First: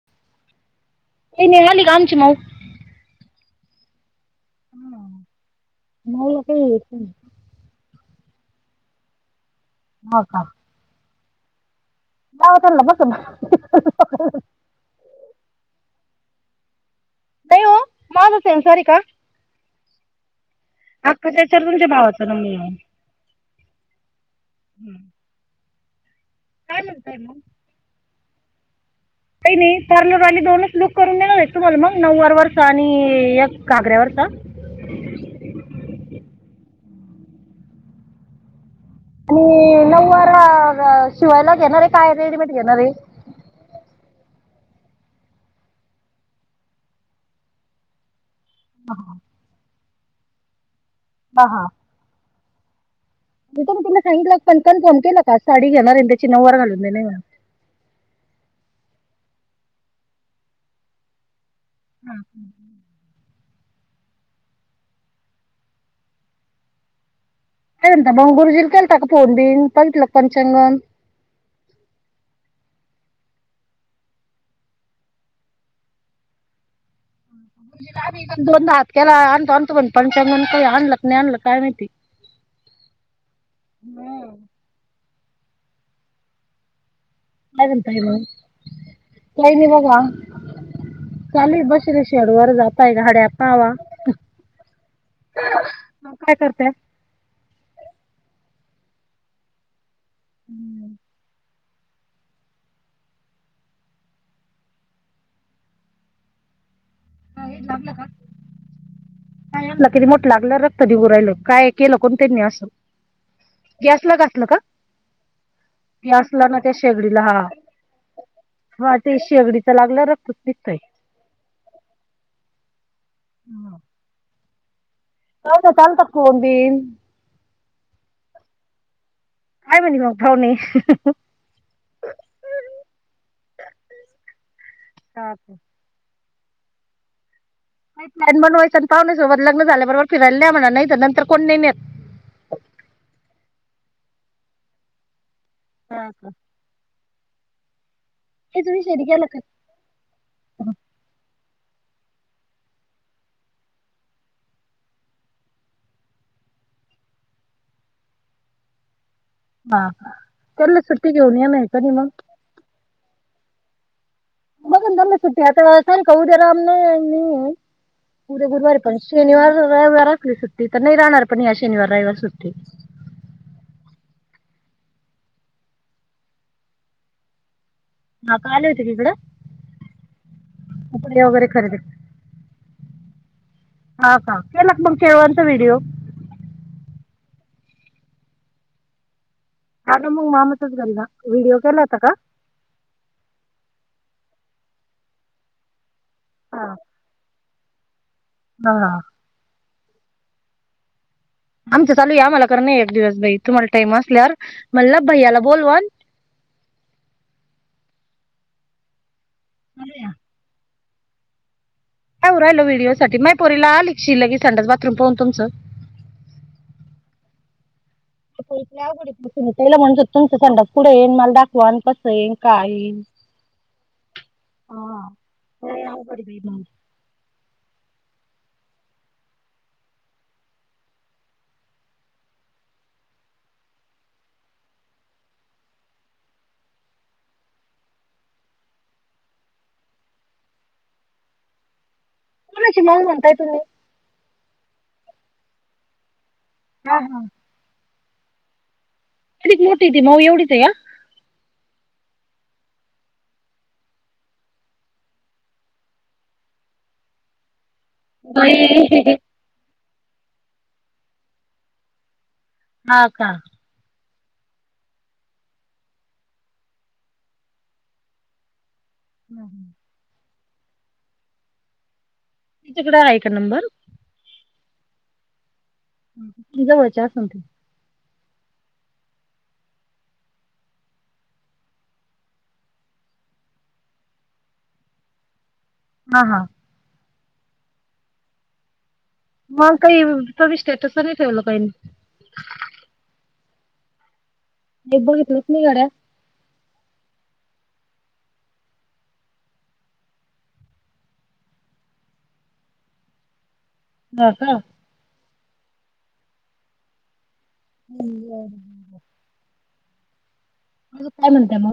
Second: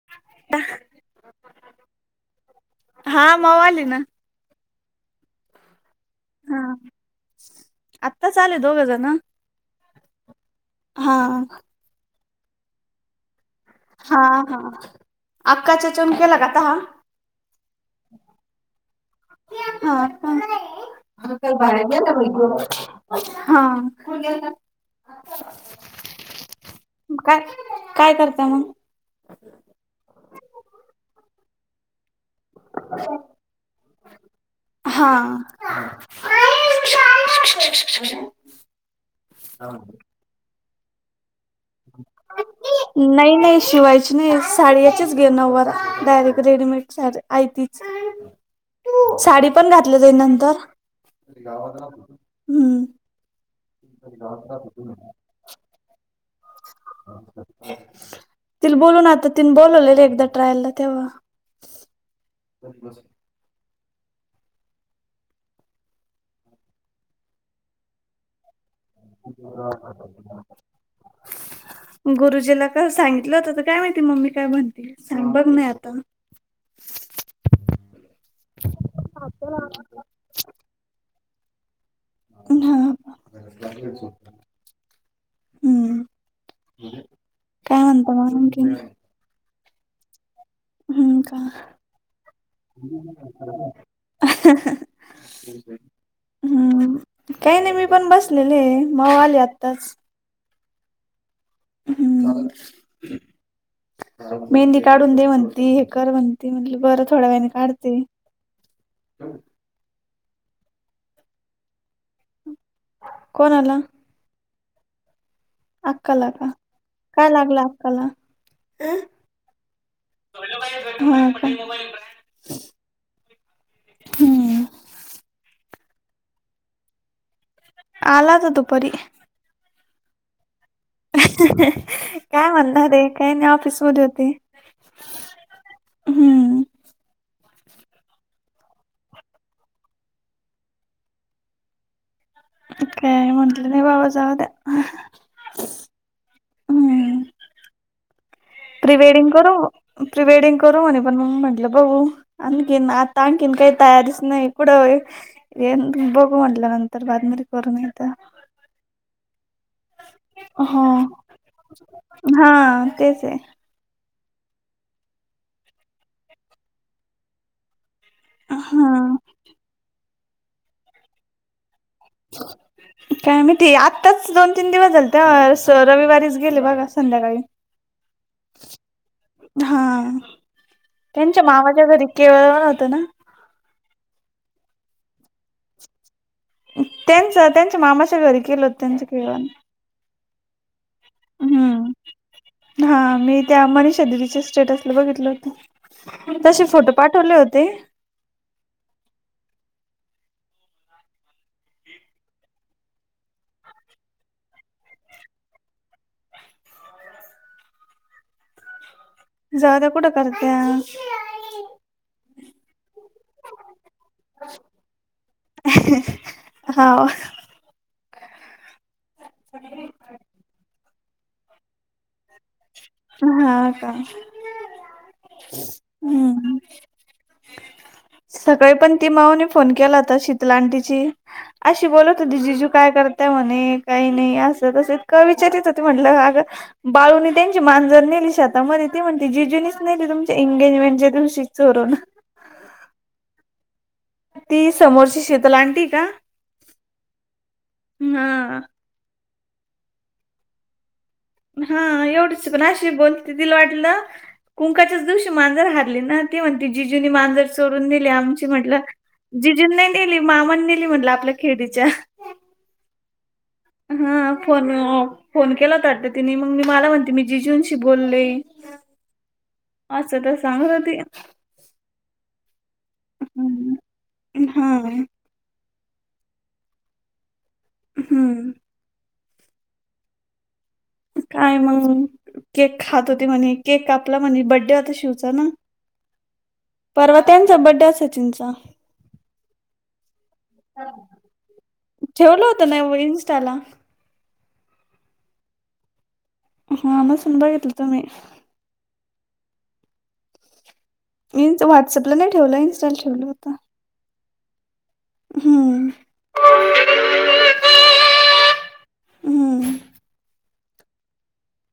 [unintelligible] ये निघाली का आमची माऊ हा माऊ आली ना. माऊला हा काय येत नाही. आत्ताच आले दोघ जन बघा. हा [unintelligible] हा हा आकाच्या चमक्या लगाता ह नाही वो माझ सेन्सरये का हा का [unintelligible] अख्खा हा त्याच्यावर तुमच्या भावाचा नंबर आहे काय म्हणताय मग काय काय करता मग काही नाही टर्नर वाली दोनच लुक करून देणार आहेत तुम्हाला मग नऊवार वरचा आणि एक घागऱ्यावरचा हा [unintelligible] आणि नववार शिवायला घेणारये काय रेडीमेड घेणारये नाही नाही शिवायची नाही साडी याचीच घे नववारा डायरेक्ट रेडीमेड साडी आयतीच हा साडी पण घातल जाईल नंतर हा हा [unintelligible] [inaudible] साडी घेणार आणि त्याची नववार घालणार नाही तिला बोलव ना आता तिन बोलवलेले एकदा ट्रायल ला तेव्हा हम् [unintelligible] गुरुजीला काल सांगितलं होतं तर काय माहिती मम्मी काय म्हणती सांग बघ नाही आता [inaudible] दोनदा हात केला आणतो आणतो म्हणत [inaudible] काय आणलं नाही आणलं काय माहिती हा हम्म काय करताय म्हणता मग [inaudible] आणखीन काही नाही बघा हम्म का चालोय बस रे शेड वर जातंय घड्या पावा मग काय करताय हम्म काही नाही मी पण बसलेले माऊ आले आत्ताच हम्म हम्म चाललं मेहंदी काढून दे म्हणती हे कर म्हणती बरं थोड्या वेळाने [inaudible] लाबला काढते का काय यांना किती मोठ लागलं रक्त निघू राहिलं काय केलं कोण त्यांनी असं कोणाला कासाला घासला का त्या अक्काला असला का ना त्या शेगडीला काय हा लागलं अक्काला हा ते शेगडी च लागलं रक्त च निघतय हा का [unintelligible] हम्म चालता चालता कोण बीन आला होता दुपारी काय म्हणले पाऊणे काय म्हणणार हे काही नाही ऑफिस मध्ये होते [unintelligible] हम्म काई प्लॅन बनवायचं आणि पाहुण्या सोबत लग्न झाल्या बरोबर फिरायला न्या म्हणा नाही तर नंतर कोण नाही नेत. [inaudible] काय म्हटलं नाही बाबा जाऊ द्या हा हा हेच फ्री विषय गेलं वेडिंग का करू फ्री वेडिंग करू म्हणे पण मग म्हटलं बघू आणखीन आता आणखीन नाही तयारीचं नाही [inaudible] ये बघू म्हटलं नंतर बादमध्ये करू नाही तर हा हा हा हा तेच हाय असलं त्यांना सुट्टी आता उद्या राम नवमी आहे उद्या गुरुवारी पण हा शनिवार रविवार असली सुट्टी तर नाही राहणार पण ह्या शनिवार रविवारी सुट्टी काय माहिती आत्ताच दोन तीन दिवस झालत रविवारीच गेले बघा संध्याकाळी हा का आले होते तिकडे हा कपडे त्यांच्या वगैरे खरेदी मामाच्या घरी केळवण होतं ना हा का केलात मग केळवणचा व्हिडिओ त्यांच त्यांच्या मामाच्या घरी केलं होत त्यांच केळवण हां [inaudible] मग मामाच्याच घरचा व्हिडिओ केला हम्म होता का हा मी त्या मनीषा दिदीच्या स्टेटसला बघितल होतं तसे हा फोटो पाठवले होते हा आमचं चालू हे आम्हांला करणं हे एक दिवस बाई तुम्हांला टाईम असल्यावर म्हणलं भैय्याला बोलवन जाऊद्या कुठं काय करत्यात काय होऊ राहील व्हिडिओ साठी माया पोरीला आलीकी शी संडास बाथरूम पाहून तुमचं हा तिला म्हणस तुमचं संंडास कुढे येईन मला दाखवा आणि कसं येईन का येईन हा का हम् [inaudible] सकाळी पण ती माऊने फोन केला होता शीतल आंटी शी अशी बोलत होती जिजू काय करताय म्हणे काही नाही असं तस इतकं विचारित होती म्हटलं अग बळून दे तीची मांजर नेली शेतामध्ये ती म्हणती जीजुनीच नेली तुमच्या एंगेजमेंटच्या दिवशी चोरून कोणाची माऊ म्हणताय तुम्ही ती समोरची शीतल आंटी हे का हा हा हा कितीक मोठी ती माऊ एवढीच आहे का हा एवढीसी पण आशी बोलती तिला वाटलं कुंकाच्याच दिवशी मांजर हारली ना ती म्हणती जिजुनी मांजर चोरुन नेली आमची बाई, म्हटलं जिजुनी नाही नेली मामानी नेली म्हटलं आपल्या खेडीच्या. हा का? हा फोन फोन केला आता तिने मग मी मला म्हणते मी जिजूंशी बोले, हा आसं तस सांगत होती. जिजूकडे आहे का नंबर? हम्म. हा. जवळच्या आसन ती. हम्म काय मंग केक खात होती म्हणे केक कापला म्हणे बडे होता शिवचा ना. हा हा, परवा त्यांचा बड्डे आहे सचिनचा. मग काही तरी स्टेटस तरी ठेवलं का ह्यांनी? नाही व इन न्स्टाला हे बघितलंच नाही गाड्या हा नसेल बघितलं तुम्ही? व्हाटसअपला नाही ठेवलं इंस्टा ला ठेवलं होत. हा का? हम्म [unintelligible] हम्म काय म्हणत्या म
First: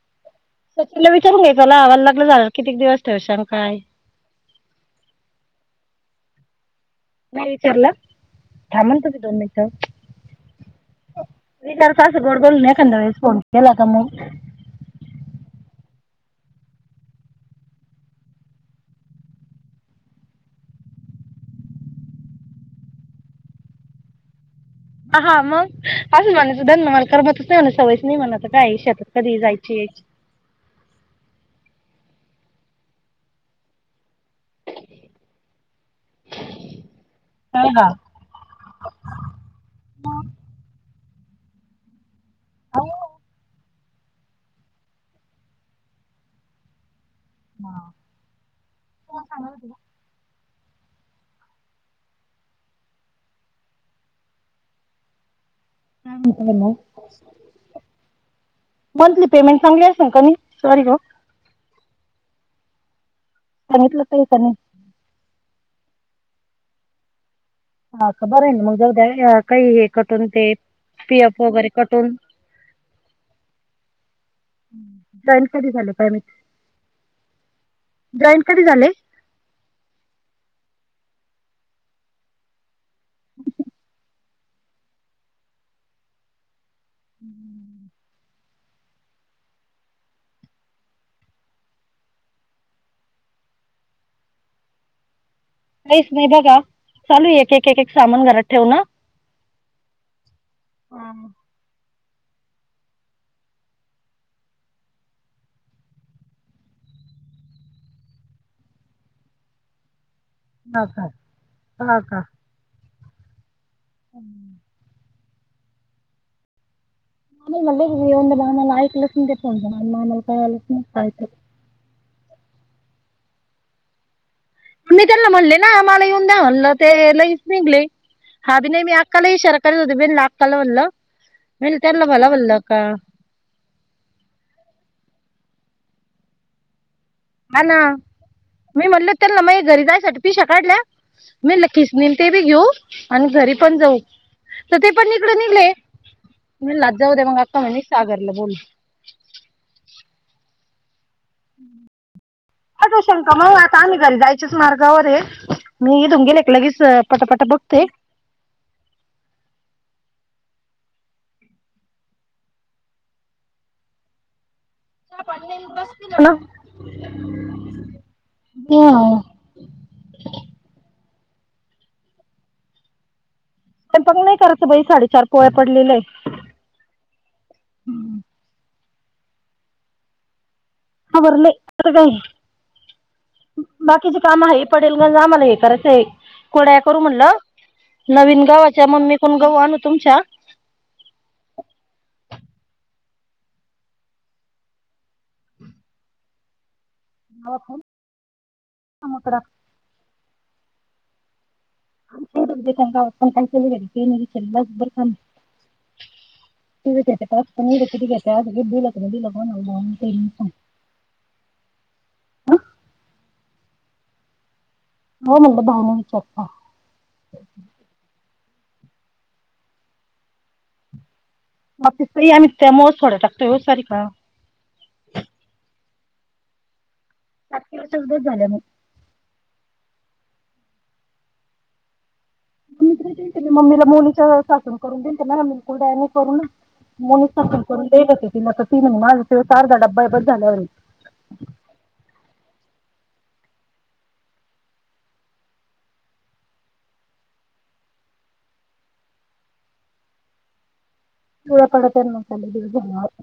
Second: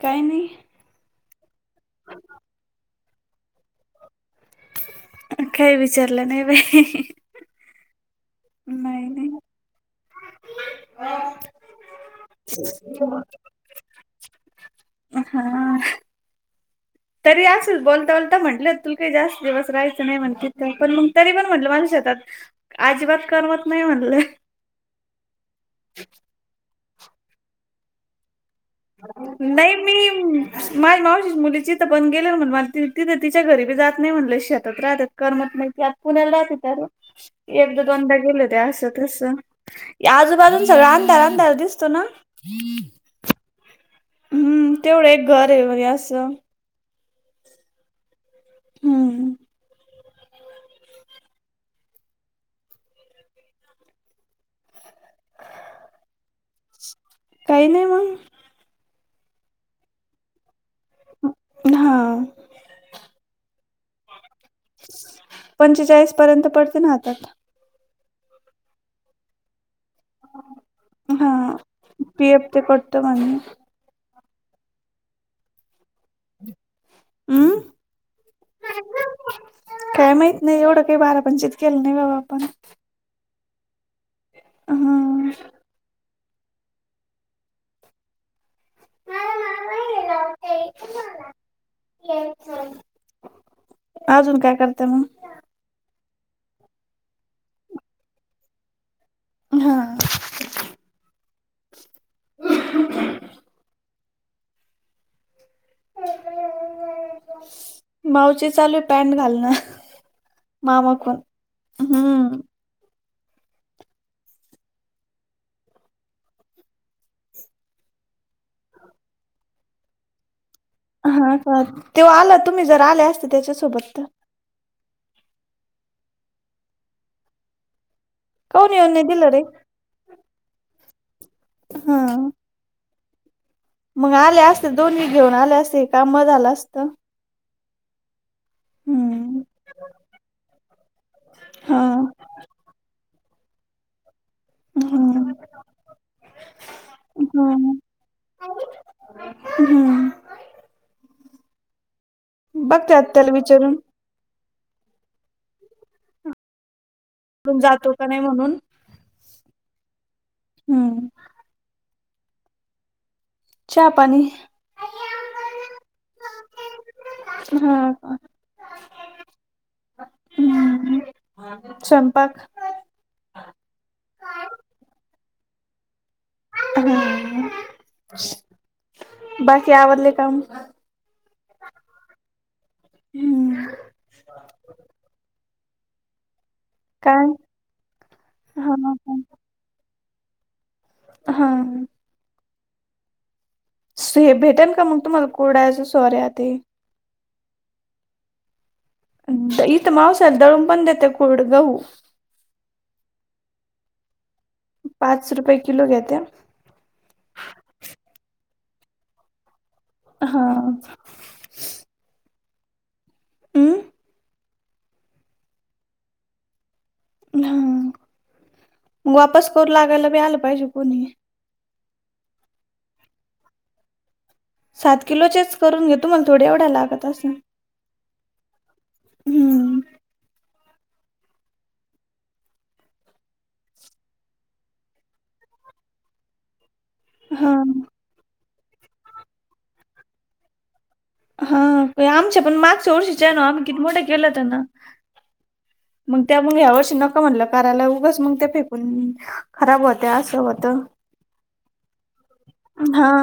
काय नाही. सचीनला विचारून घ्यायचं ना लग्न झाल्यावर किती दिवस ठेवशाल काय? काय विचारलं नाही बाई. नाही विचारलं थांबल नाही तुझी नाही दोन मिनट विचारायचं स गोड बोलून एखाद्या वेळेस फोन केला का मग हा. तरी आसच बोलता बोलता म्हटलं तुला काही जास्त दिवस राहायचं नाही म्हण तिथ पण मग तरी पण म्हटलं माझ शेतात अजिबात करमत नाही म्हणल. हा हा मंग आजून म्हणे सुदान मला करमतच नाही म्हण सवयच नाही म्हण आता ताई शेतात कधी जायची यायची? माझी मावशीची मुलीची इथं पण गेले म्हण मला त तिथं तिच्या घरी बी जात नाही म्हनल अशी शेतात राहत्यात करमत नाही त्यात पुण्याला राहती तरू हा एकदा हा, दोनदा गेले होते आसच तस आजूबाजून सगळं अंधार अंधार दिसतो ना? हाव हम्म तेवढं एक घर आहे आसं. हा तुम्हाला हम्म सागत होती का काय म्हणताय मग? काही नाही मग. मंथली पेमेंट चांगली आसन कणी? सॉरी गं. हा. सांगीतलं तय का नाही? पंचेचाळीस पर्यंत पडते ना हातात. हा का बर आहे ना मग जावुदाय काही हे कटून ते पी. हा एफ, वगैरे कटून पी एफ ते पडतं म्हणे जॉईन कधी झाल काय माहित? हम्म. जॉईन कधी झाले काय माहित नाही एवढं काही बारापणंचित केलं नाही बाबा आपण. ब. हां. आवाज आवाज अजून काय करता मग? काहीच नाही बघा, चालू एक एक एक सामान घरात ठेवनं. हा, अं, मावची चालू आहे पॅन्ट घालणं. हा मामा का कोण, हा हम्म. हम्म. माम मध्ये माला एकक लसण तेपणत मामल काय आलंच नाही. काय ते हा तेव्हा आला तुम्ही जर आले असते त्याच्यासोबत तर. मी त्यांना म्हणले ना आम्हाला येऊन द्या, म्हणलं ते लईच पेंगले, हा बी काऊन येऊन नाही अक्काला दिलं रे इशारऽ त होते, बेन लाकाला बोलल, बे हा त्यांना भला बोललं का. मग आले असते दोन्ही घेऊन आले असते, काम म झालं असतं. हा ना, मी म्हणलो त्या हम्म मग घरी जायसाठी पिशव्या काडल्या. मी हा लकीच नम ते बी घेऊ, आणि घरी पण जाऊ. तर ते पण ईकड हा निघले, निलात जाऊ दे मग अक्का हा म्हणे सागरला बोलवू. हम्म. बघते हट आत्याला शंका मझ विचारून आता आम्ही. घरी जायच्याच मार्गावर आहे, मी ईथुन गेले की लगेचऽ तो जातो का नाही म्हणून,, हम्म. च्या पाणी. हॅलो. हा मियाव ह स्वयंपाक. हे पणनाही करत बाई साडेचार पोळ्या पडलेले आहेत. हम्म्म, बाकी आवरले कामं. आवरले, आता काय. हम्म... बाकीचे काम हे पडेल ग, आमला हे करायचं आहे. कुरड्या करू काय म्हणलं, नवीन हा गव्हाच्या, हा मम्मी कडुन गहु आणू तुमच्या. हा... हे भेटेन का मग तुम्हाला, कुरडायचा सॉर्या ते. होका... इथं मावशी य दळून पण देते कुड गहू. गाव पण काय केले नाही, तास बर थामली् पाच रुपये किलो घेत्या [unintelligible] पनीर त क गिी लगग म्हणुन. [unintelligible] हा... हंं... हो म्हटलं भाव न विचारता. हा, मग वापस करू लागायला बी आल पाहिजे कोणी. बाकी स आमित त्या म सारीका. सात किलोचेच करून घेतो, तुम्हाला थोड्या एवढ्या लागत असन. सात किलो उद्याच झाल्या मग. हम्म... मम्मी तरी दे ना मम्मीला, मुलीच्या सासून करून देलत ना, म कुरडयानी करून ना. हा मोनीथपन करून देत होती तिन ती म्माझं ते आर्धा डब्बा झाल्यावर. हा आमच्या पण मागच्या वर्षीचे नाही किती मोठे केलंहोते ना. मग त्या मग ह्या वर्षी नक म्हटलं करायला उगच मग ते फेकून. खराब होत असं होतं. पिवळ्यापडतात झाले हा दिवस.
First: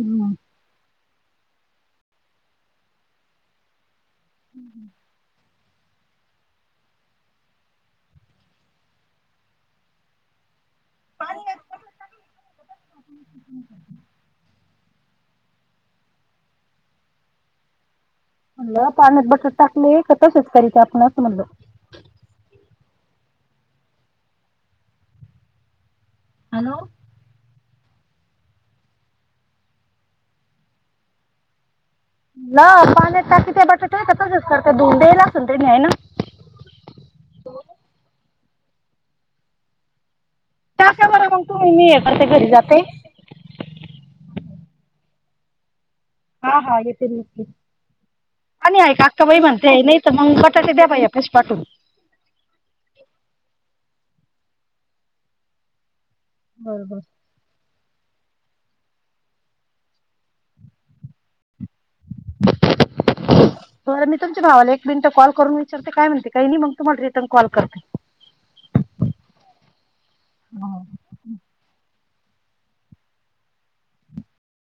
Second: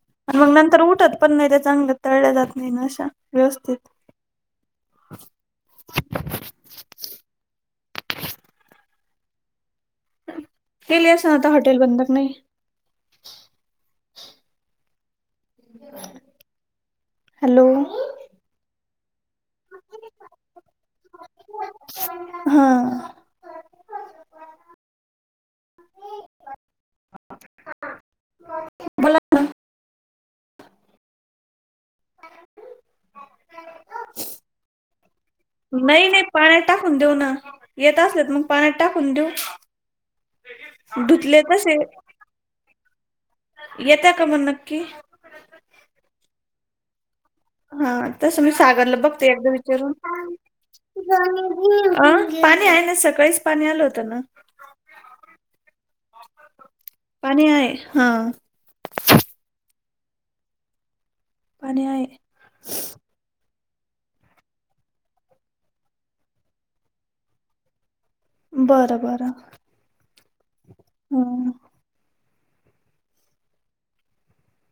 हम्म. आणि मग नंतर उठत पण नाही त्या चांगल्या तळल्या जात नाही ना अशा व्यवस्थित. हम् ह. [unintelligible] [unintelligible] [unintelligible] [unintelligible] गेली असेल ना आता हॉटेल बंद नाही. [unintelligible] हॅलो.... [unintelligible] हा. हॅलो. ! बोला ना. ल पाण्यात टाकता ते बटाट का तच करते धुंडेला. नाही नाही पाण्यात टाकून देऊ ना, येत असलेत मग पाण्यात टाकून देऊ. टाका बर धुतले मग तुम्ही मी हे करते घरी जाते. येतय का म नक्की.? हा हाे येते. हा तसं मी आणि आहे सागरला बघते काक्काबाई एकदा म्हणते विचारून नाही तर मग बटाटे द्या पा भैय्या पाशी पाटून. अं पाणी आहे ना सकाळीच पाणी आलं होतं ना. बरोबर. पाणी आहे हा. पाणी आहे. [unintelligible] [inaudible] बर मी तुमच्या भावाला एक मिनिटं कॉल करून विचारते. काय म्हणते काय. नाही मग तुम्हाला रिटर्न कॉल करते. बरं - बरं. ह [unintelligible] हम्म.